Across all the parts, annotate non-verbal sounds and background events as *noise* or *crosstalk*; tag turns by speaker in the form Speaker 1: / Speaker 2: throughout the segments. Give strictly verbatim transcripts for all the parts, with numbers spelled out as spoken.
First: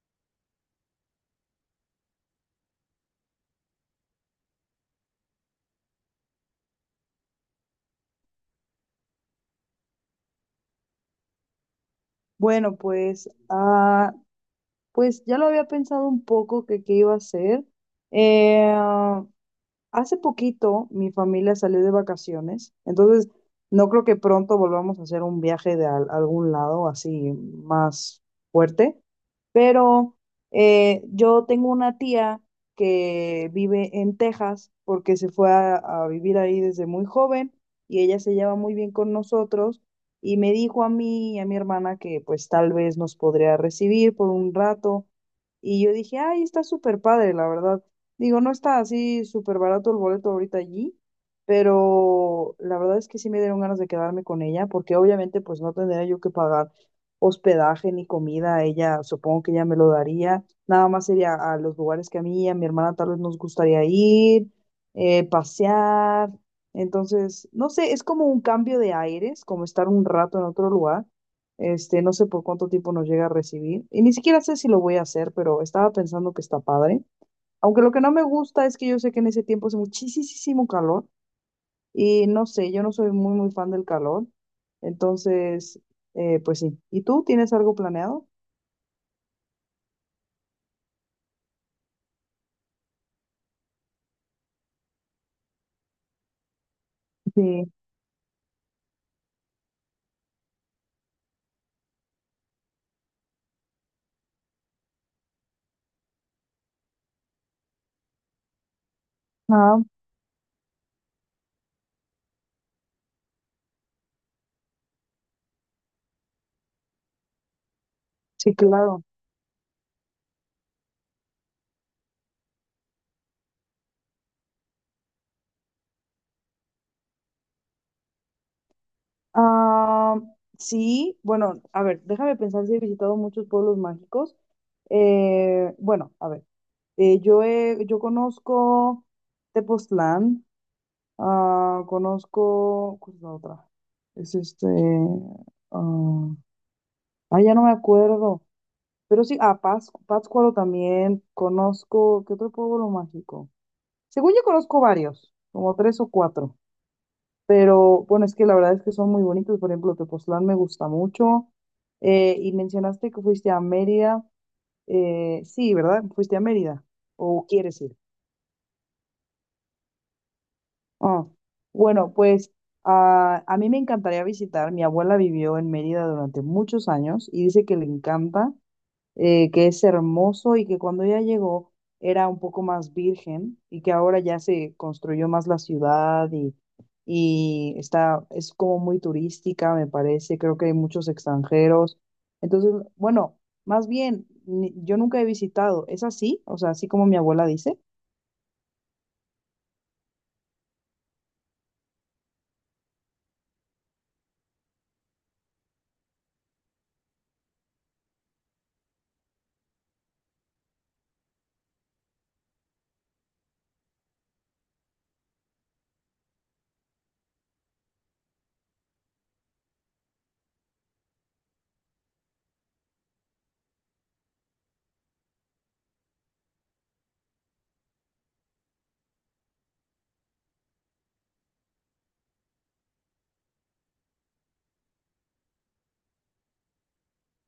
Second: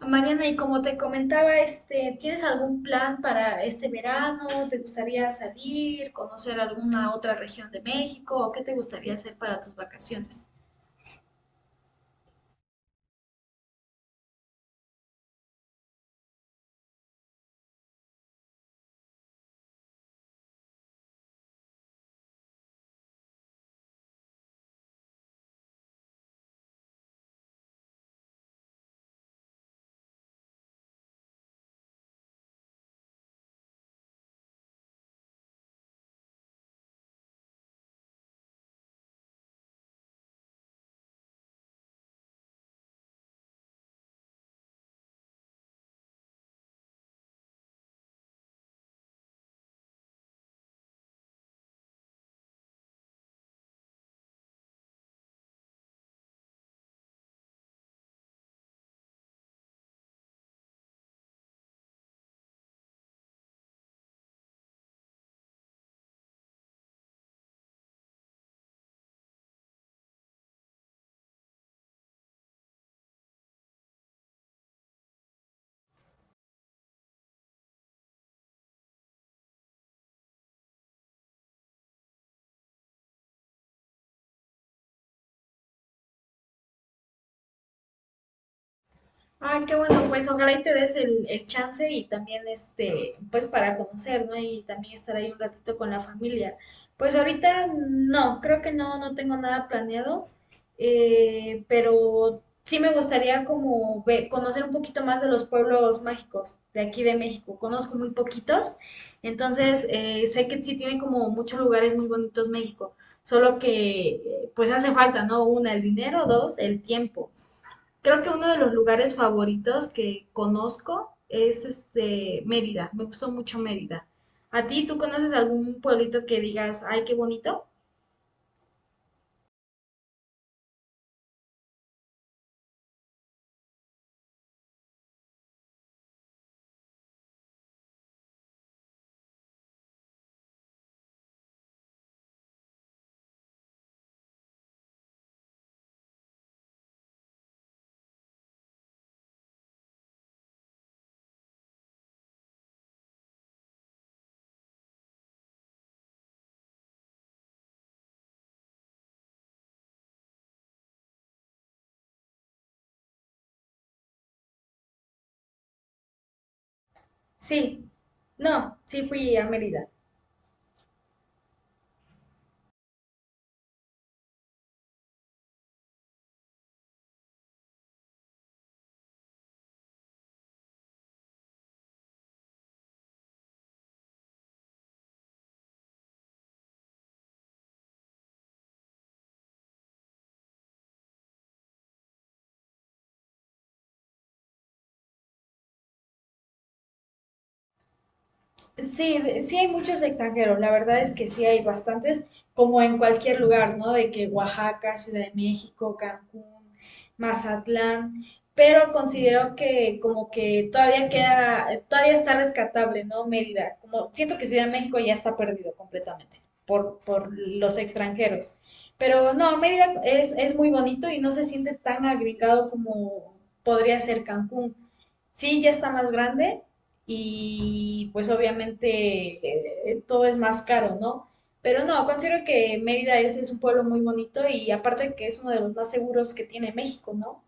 Speaker 1: Mariana, y como te comentaba, este, ¿tienes algún plan para este verano? ¿Te gustaría salir, conocer alguna otra región de México? ¿O qué te gustaría hacer para tus vacaciones?
Speaker 2: Bueno, pues, ah, pues ya lo había pensado un poco que qué iba a hacer. Eh, Hace poquito mi familia salió de vacaciones, entonces no creo que pronto volvamos a hacer un viaje de al- algún lado así más fuerte, pero eh, yo tengo una tía que vive en Texas porque se fue a, a vivir ahí desde muy joven y ella se lleva muy bien con nosotros y me dijo a mí y a mi hermana que pues tal vez nos podría recibir por un rato y yo dije, ay, está súper padre, la verdad. Digo, no está así súper barato el boleto ahorita allí, pero la verdad es que sí me dieron ganas de quedarme con ella, porque obviamente pues no tendría yo que pagar hospedaje ni comida, ella supongo que ella me lo daría, nada más sería a los lugares que a mí y a mi hermana tal vez nos gustaría ir, eh, pasear, entonces, no sé, es como un cambio de aires, como estar un rato en otro lugar, este, no sé por cuánto tiempo nos llega a recibir, y ni siquiera sé si lo voy a hacer, pero estaba pensando que está padre. Aunque lo que no me gusta es que yo sé que en ese tiempo hace muchísimo calor y no sé, yo no soy muy, muy fan del calor. Entonces, eh, pues sí. ¿Y tú tienes algo planeado?
Speaker 1: ¡Ay, qué bueno! Pues ojalá y te des el, el chance y también este, pues para conocer, ¿no? Y también estar ahí un ratito con la familia. Pues ahorita
Speaker 2: Sí.
Speaker 1: no, creo que no, no tengo nada planeado, eh, pero sí me gustaría como ve- conocer un poquito más de los pueblos mágicos de aquí de México. Conozco muy poquitos,
Speaker 2: Ah,
Speaker 1: entonces eh, sé que sí tiene como muchos lugares muy bonitos México, solo que eh, pues hace falta, ¿no? Una, el dinero; dos, el tiempo. Creo que uno
Speaker 2: sí,
Speaker 1: de los
Speaker 2: claro.
Speaker 1: lugares favoritos que conozco es este Mérida. Me gustó mucho Mérida. ¿A ti tú conoces algún pueblito que digas, ay, qué bonito?
Speaker 2: Ah, sí, bueno, a ver, déjame pensar si he visitado muchos pueblos mágicos. Eh, bueno, a ver, eh, yo, he- yo conozco Tepoztlán, ah, conozco, ¿cuál es la otra? Es este, ah, ah, ya no me acuerdo. Pero sí, a Pascu- Pátzcuaro también conozco. ¿Qué otro pueblo mágico? Según yo conozco varios, como tres o cuatro. Pero bueno, es que la verdad es que son muy bonitos. Por ejemplo, Tepoztlán me gusta mucho. Eh, y mencionaste que fuiste a Mérida. Eh, sí, ¿verdad? Fuiste a Mérida. ¿O
Speaker 1: Sí.
Speaker 2: quieres ir?
Speaker 1: No, sí fui a Mérida.
Speaker 2: Ah, bueno, pues a, a mí me encantaría visitar. Mi abuela vivió en Mérida durante muchos años y dice que le encanta eh, que es hermoso y que cuando ella llegó era un poco más virgen y que ahora ya se construyó más la ciudad y, y está, es como muy turística, me parece, creo que hay muchos extranjeros. Entonces, bueno, más bien, ni- yo nunca he visitado, ¿es así? O sea, así como mi abuela dice.
Speaker 1: Sí, de- sí hay muchos extranjeros, la verdad es que sí hay bastantes, como en cualquier lugar, ¿no? De que Oaxaca, Ciudad de México, Cancún, Mazatlán, pero considero que como que todavía queda, todavía está rescatable, ¿no? Mérida, como siento que Ciudad de México ya está perdido completamente por, por los extranjeros, pero no, Mérida es, es muy bonito y no se siente tan agregado como podría ser Cancún. Sí, ya está más grande, y pues obviamente eh, eh, todo es más caro, ¿no? Pero no, considero que Mérida es, es un pueblo muy bonito y aparte que es uno de los más seguros que tiene México, ¿no?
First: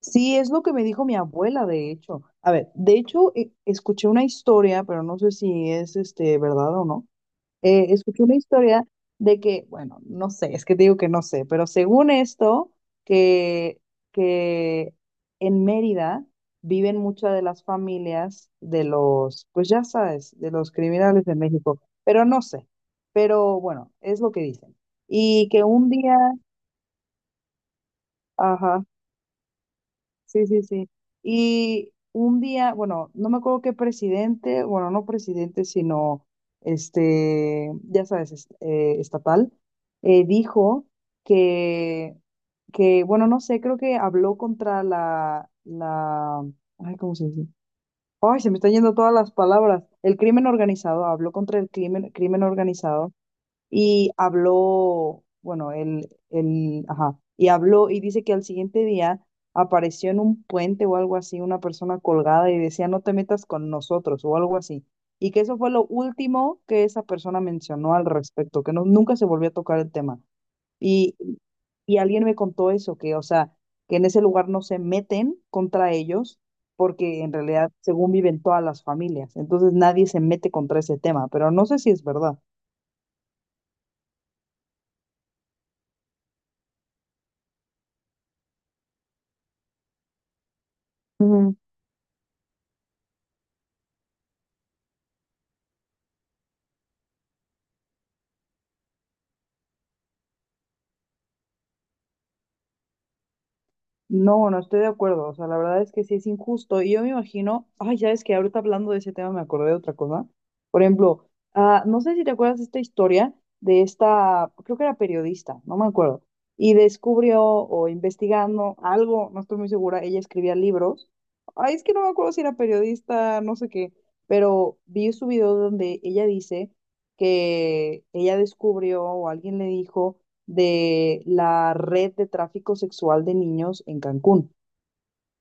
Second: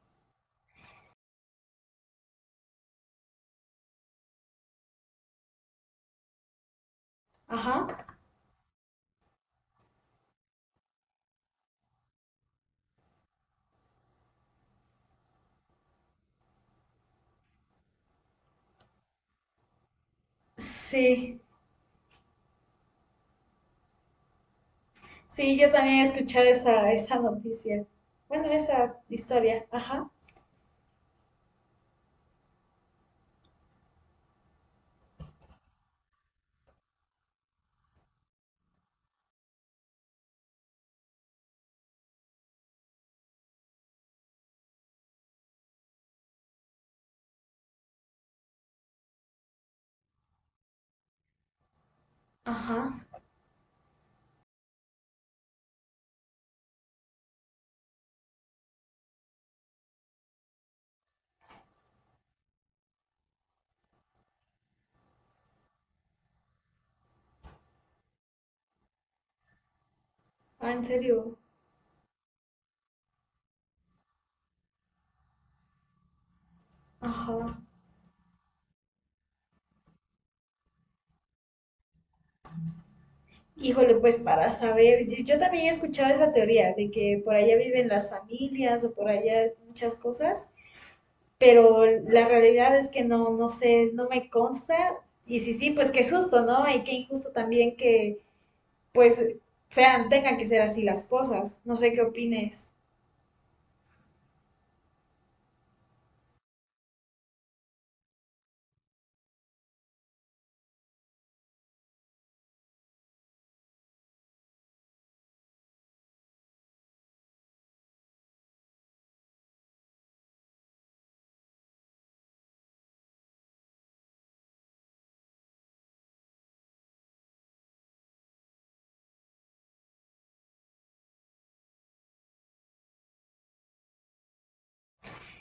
Speaker 2: Sí, es lo que me dijo mi abuela, de hecho. A ver, de hecho, e- escuché una historia, pero no sé si es este verdad o no,
Speaker 1: Ajá.
Speaker 2: eh, escuché una historia de que, bueno, no sé, es que te digo que no sé, pero según esto, que, que en Mérida viven muchas de las familias de los, pues ya sabes, de los criminales de
Speaker 1: Sí,
Speaker 2: México, pero no sé, pero bueno, es lo que dicen. Y
Speaker 1: sí,
Speaker 2: que
Speaker 1: yo
Speaker 2: un
Speaker 1: también he
Speaker 2: día,
Speaker 1: escuchado esa, esa noticia. Bueno,
Speaker 2: ajá,
Speaker 1: esa historia, ajá.
Speaker 2: sí, sí, sí. Y un día, bueno, no me acuerdo qué presidente, bueno, no presidente, sino este, ya sabes, es- eh, estatal, eh, dijo que, que, bueno, no sé, creo que habló contra la, la, ay, ¿cómo se dice? Ay, se me están yendo todas las palabras. El crimen organizado, habló contra el crimen, crimen
Speaker 1: Ajá.
Speaker 2: organizado y habló, bueno, él, él, ajá, y habló y dice que al siguiente día apareció en un puente o algo así una persona colgada y decía, no te metas con nosotros o algo así. Y que eso fue lo último que esa persona mencionó al respecto, que no, nunca se volvió a tocar el tema.
Speaker 1: Ah, ¿en
Speaker 2: Y,
Speaker 1: serio?
Speaker 2: y alguien me contó eso, que, o sea, que en ese lugar no se meten contra ellos porque en
Speaker 1: Ajá.
Speaker 2: realidad, según viven todas las familias, entonces nadie se mete contra ese tema, pero no sé si es verdad.
Speaker 1: Híjole, pues para saber, y yo también he escuchado esa teoría de que por allá viven las familias o por allá muchas cosas,
Speaker 2: Ujú.
Speaker 1: pero la realidad es que no, no sé, no me consta. Y sí, sí, pues qué susto, ¿no? Y qué injusto también que, pues, sean, tengan que ser así las cosas. No sé qué opines.
Speaker 2: No, no estoy de acuerdo. O sea, la verdad es que sí es injusto. Y yo me imagino, ay, ya es que ahorita hablando de ese tema me acordé de otra cosa. Por ejemplo, ah, no sé si te acuerdas de esta historia de esta, creo que era periodista, no me acuerdo. Y descubrió o investigando algo, no estoy muy segura, ella escribía libros. Ay, es que no me acuerdo si era periodista, no sé qué, pero vi su video donde ella dice que ella descubrió o alguien le dijo de la red de tráfico sexual de niños en Cancún.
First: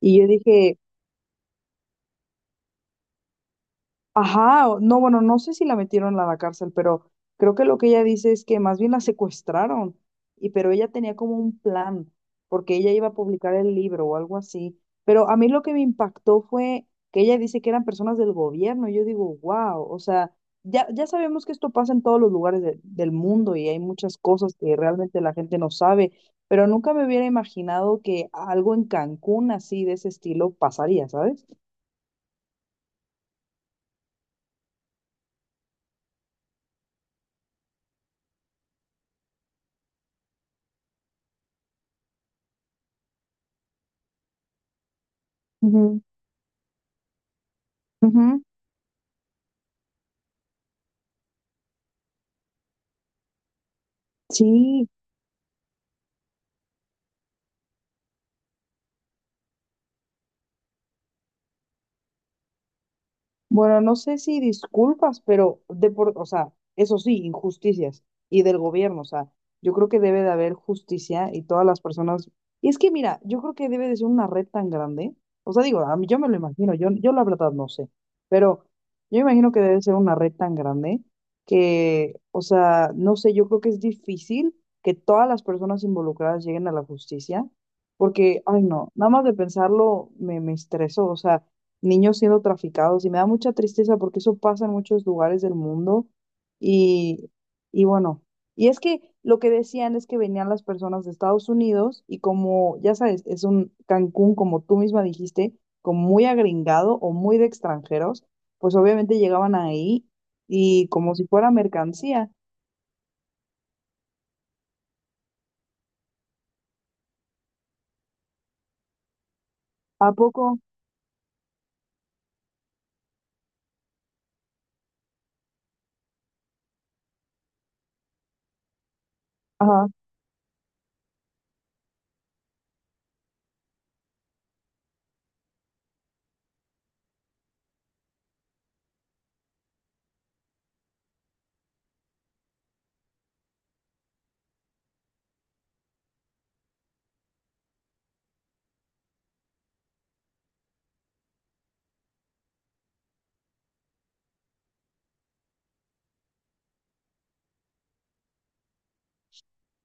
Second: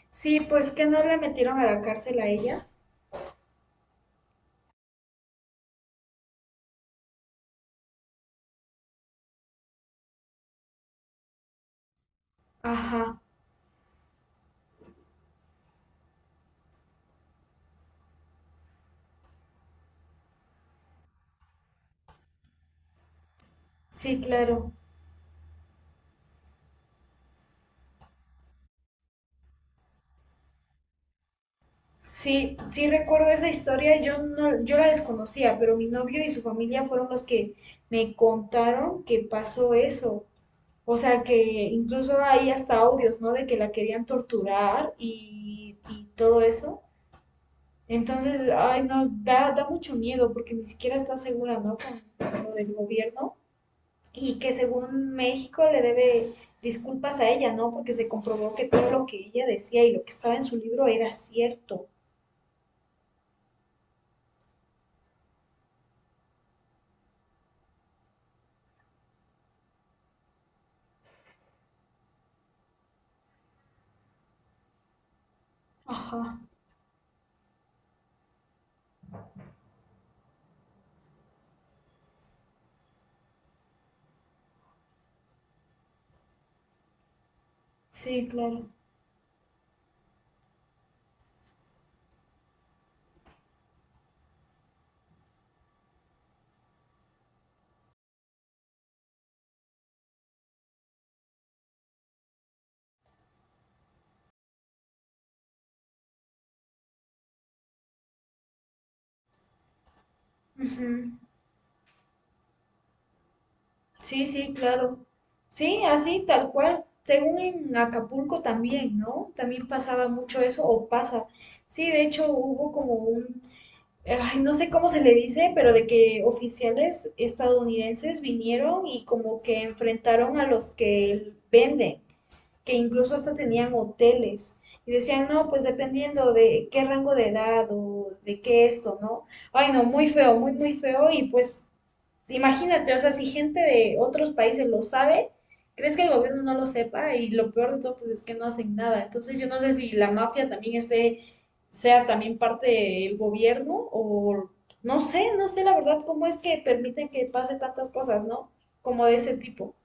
Speaker 2: Y yo
Speaker 1: Sí, pues
Speaker 2: dije,
Speaker 1: que no la metieron a la cárcel a ella.
Speaker 2: ajá, o- no, bueno, no sé si la metieron a la cárcel, pero creo que lo que ella dice es que más bien la secuestraron, y pero ella tenía como un plan, porque ella iba a
Speaker 1: Ajá,
Speaker 2: publicar el libro o algo así. Pero a mí lo que me impactó fue que ella dice que eran personas del gobierno, y yo digo, wow, o sea, ya, ya sabemos que esto pasa en todos los lugares de- del mundo y hay muchas
Speaker 1: sí,
Speaker 2: cosas
Speaker 1: claro.
Speaker 2: que realmente la gente no sabe, pero nunca me hubiera imaginado que algo en Cancún así de ese estilo pasaría, ¿sabes?
Speaker 1: Sí, sí recuerdo esa historia, yo no, yo la desconocía, pero mi novio y su familia fueron los que me contaron que pasó eso. O sea que incluso hay hasta audios, ¿no? De que la querían torturar y,
Speaker 2: Ujú,
Speaker 1: y todo eso. Entonces,
Speaker 2: ujú,
Speaker 1: ay, no, da, da mucho miedo porque ni siquiera está segura, ¿no? Con, con lo del gobierno. Y que
Speaker 2: sí.
Speaker 1: según México le debe disculpas a ella, ¿no? Porque se comprobó que todo lo que ella decía y lo que estaba en su libro era cierto.
Speaker 2: Bueno, no sé si disculpas, pero de por, o sea, eso sí, injusticias y del gobierno, o sea, yo creo que debe de haber justicia y todas las personas. Y es que mira, yo creo que debe de ser una red tan grande, o sea, digo, a mí yo me lo
Speaker 1: Ajá,
Speaker 2: imagino, yo, yo la verdad no sé, pero yo me imagino que debe ser una red tan grande que, o sea, no sé, yo creo que es difícil que todas las personas involucradas lleguen a la justicia,
Speaker 1: sí,
Speaker 2: porque, ay
Speaker 1: claro.
Speaker 2: no, nada más de pensarlo me, me estresó, o sea niños siendo traficados y me da mucha tristeza porque eso pasa en muchos lugares del mundo y, y bueno, y es que lo que decían es que venían las personas de Estados Unidos y como ya sabes, es un Cancún, como tú misma dijiste, como muy agringado o muy de extranjeros, pues obviamente llegaban ahí y
Speaker 1: Ujú.
Speaker 2: como si fuera mercancía.
Speaker 1: Sí, sí, claro. Sí, así, tal cual. Según en Acapulco también, ¿no? También pasaba
Speaker 2: ¿A
Speaker 1: mucho
Speaker 2: poco?
Speaker 1: eso, o pasa. Sí, de hecho hubo como un, ay, no sé cómo se le dice, pero de que oficiales estadounidenses vinieron y como que
Speaker 2: Ajá.
Speaker 1: enfrentaron a los que venden, que incluso hasta tenían hoteles. Y decían, no, pues dependiendo de qué rango de edad o de qué esto, ¿no? Ay, no, muy feo, muy, muy feo. Y pues, imagínate, o sea, si gente de otros países lo sabe, ¿crees que el gobierno no lo sepa? Y lo peor de todo, pues es que no hacen nada. Entonces, yo no sé si la mafia también esté, sea también parte del gobierno o no sé, no sé la verdad cómo es que permiten que pase tantas cosas, ¿no? Como de ese tipo.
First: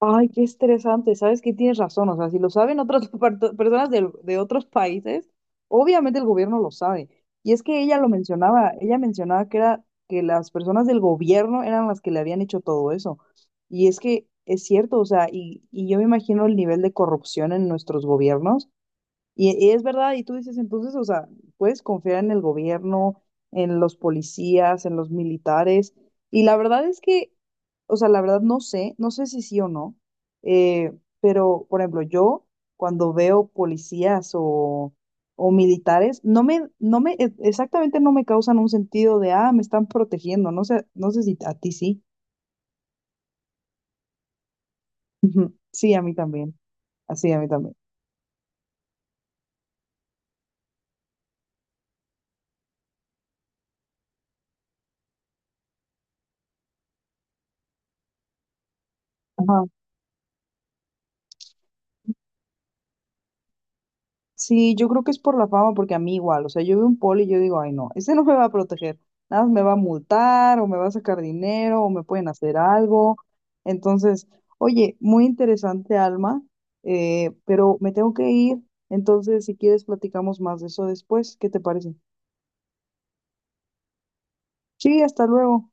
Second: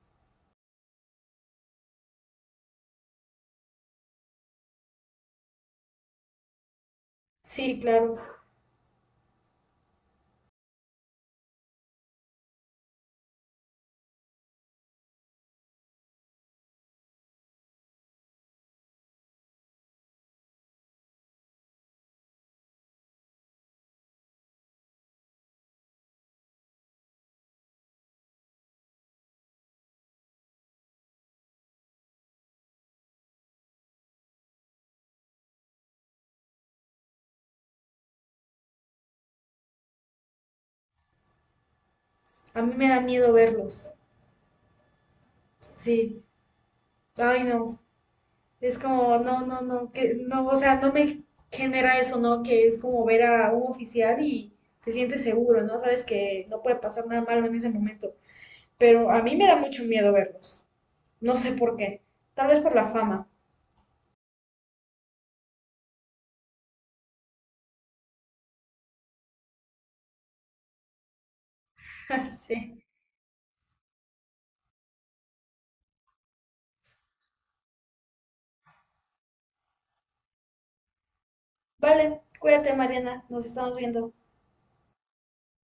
Speaker 2: Ay, qué estresante, sabes que tienes razón, o sea, si lo saben otras *laughs* parto- personas del- de otros países, obviamente el gobierno lo sabe. Y es
Speaker 1: Sí,
Speaker 2: que ella lo
Speaker 1: claro.
Speaker 2: mencionaba, ella mencionaba que era que las personas del gobierno eran las que le habían hecho todo eso. Y es que es cierto, o sea, y, y yo me imagino el nivel de corrupción en nuestros gobiernos, y, y es verdad, y tú dices entonces, o sea, puedes confiar en el gobierno, en los policías, en los militares. Y la verdad es que, o sea, la verdad no sé, no sé si sí o no, eh, pero por ejemplo, yo cuando veo policías o, o militares, no me, no me, e- exactamente no me causan un sentido de, ah, me están protegiendo, no sé, no sé si a ti sí.
Speaker 1: A mí me da miedo verlos.
Speaker 2: *laughs* Ujú. Sí, a mí
Speaker 1: Sí,
Speaker 2: también. Así, a
Speaker 1: ay
Speaker 2: mí también.
Speaker 1: no, es como, no, no, no, que no, o sea, no me genera eso, ¿no? Que es como ver a un oficial y te sientes seguro, ¿no? Sabes que no puede pasar nada malo en ese momento, pero a mí me da mucho miedo verlos, no sé por qué, tal vez por la fama.
Speaker 2: Sí, yo creo que es por la fama, porque a mí igual, o sea, yo veo un poli y yo digo, ay no, ese no me va a proteger, nada más me va a multar o me va a sacar dinero o me pueden
Speaker 1: *laughs*
Speaker 2: hacer
Speaker 1: Sí.
Speaker 2: algo. Entonces, oye, muy interesante, Alma, eh, pero me tengo que ir, entonces si quieres platicamos más de eso después, ¿qué te parece?
Speaker 1: Vale, cuídate, Mariana, nos estamos viendo.
Speaker 2: Sí, hasta luego.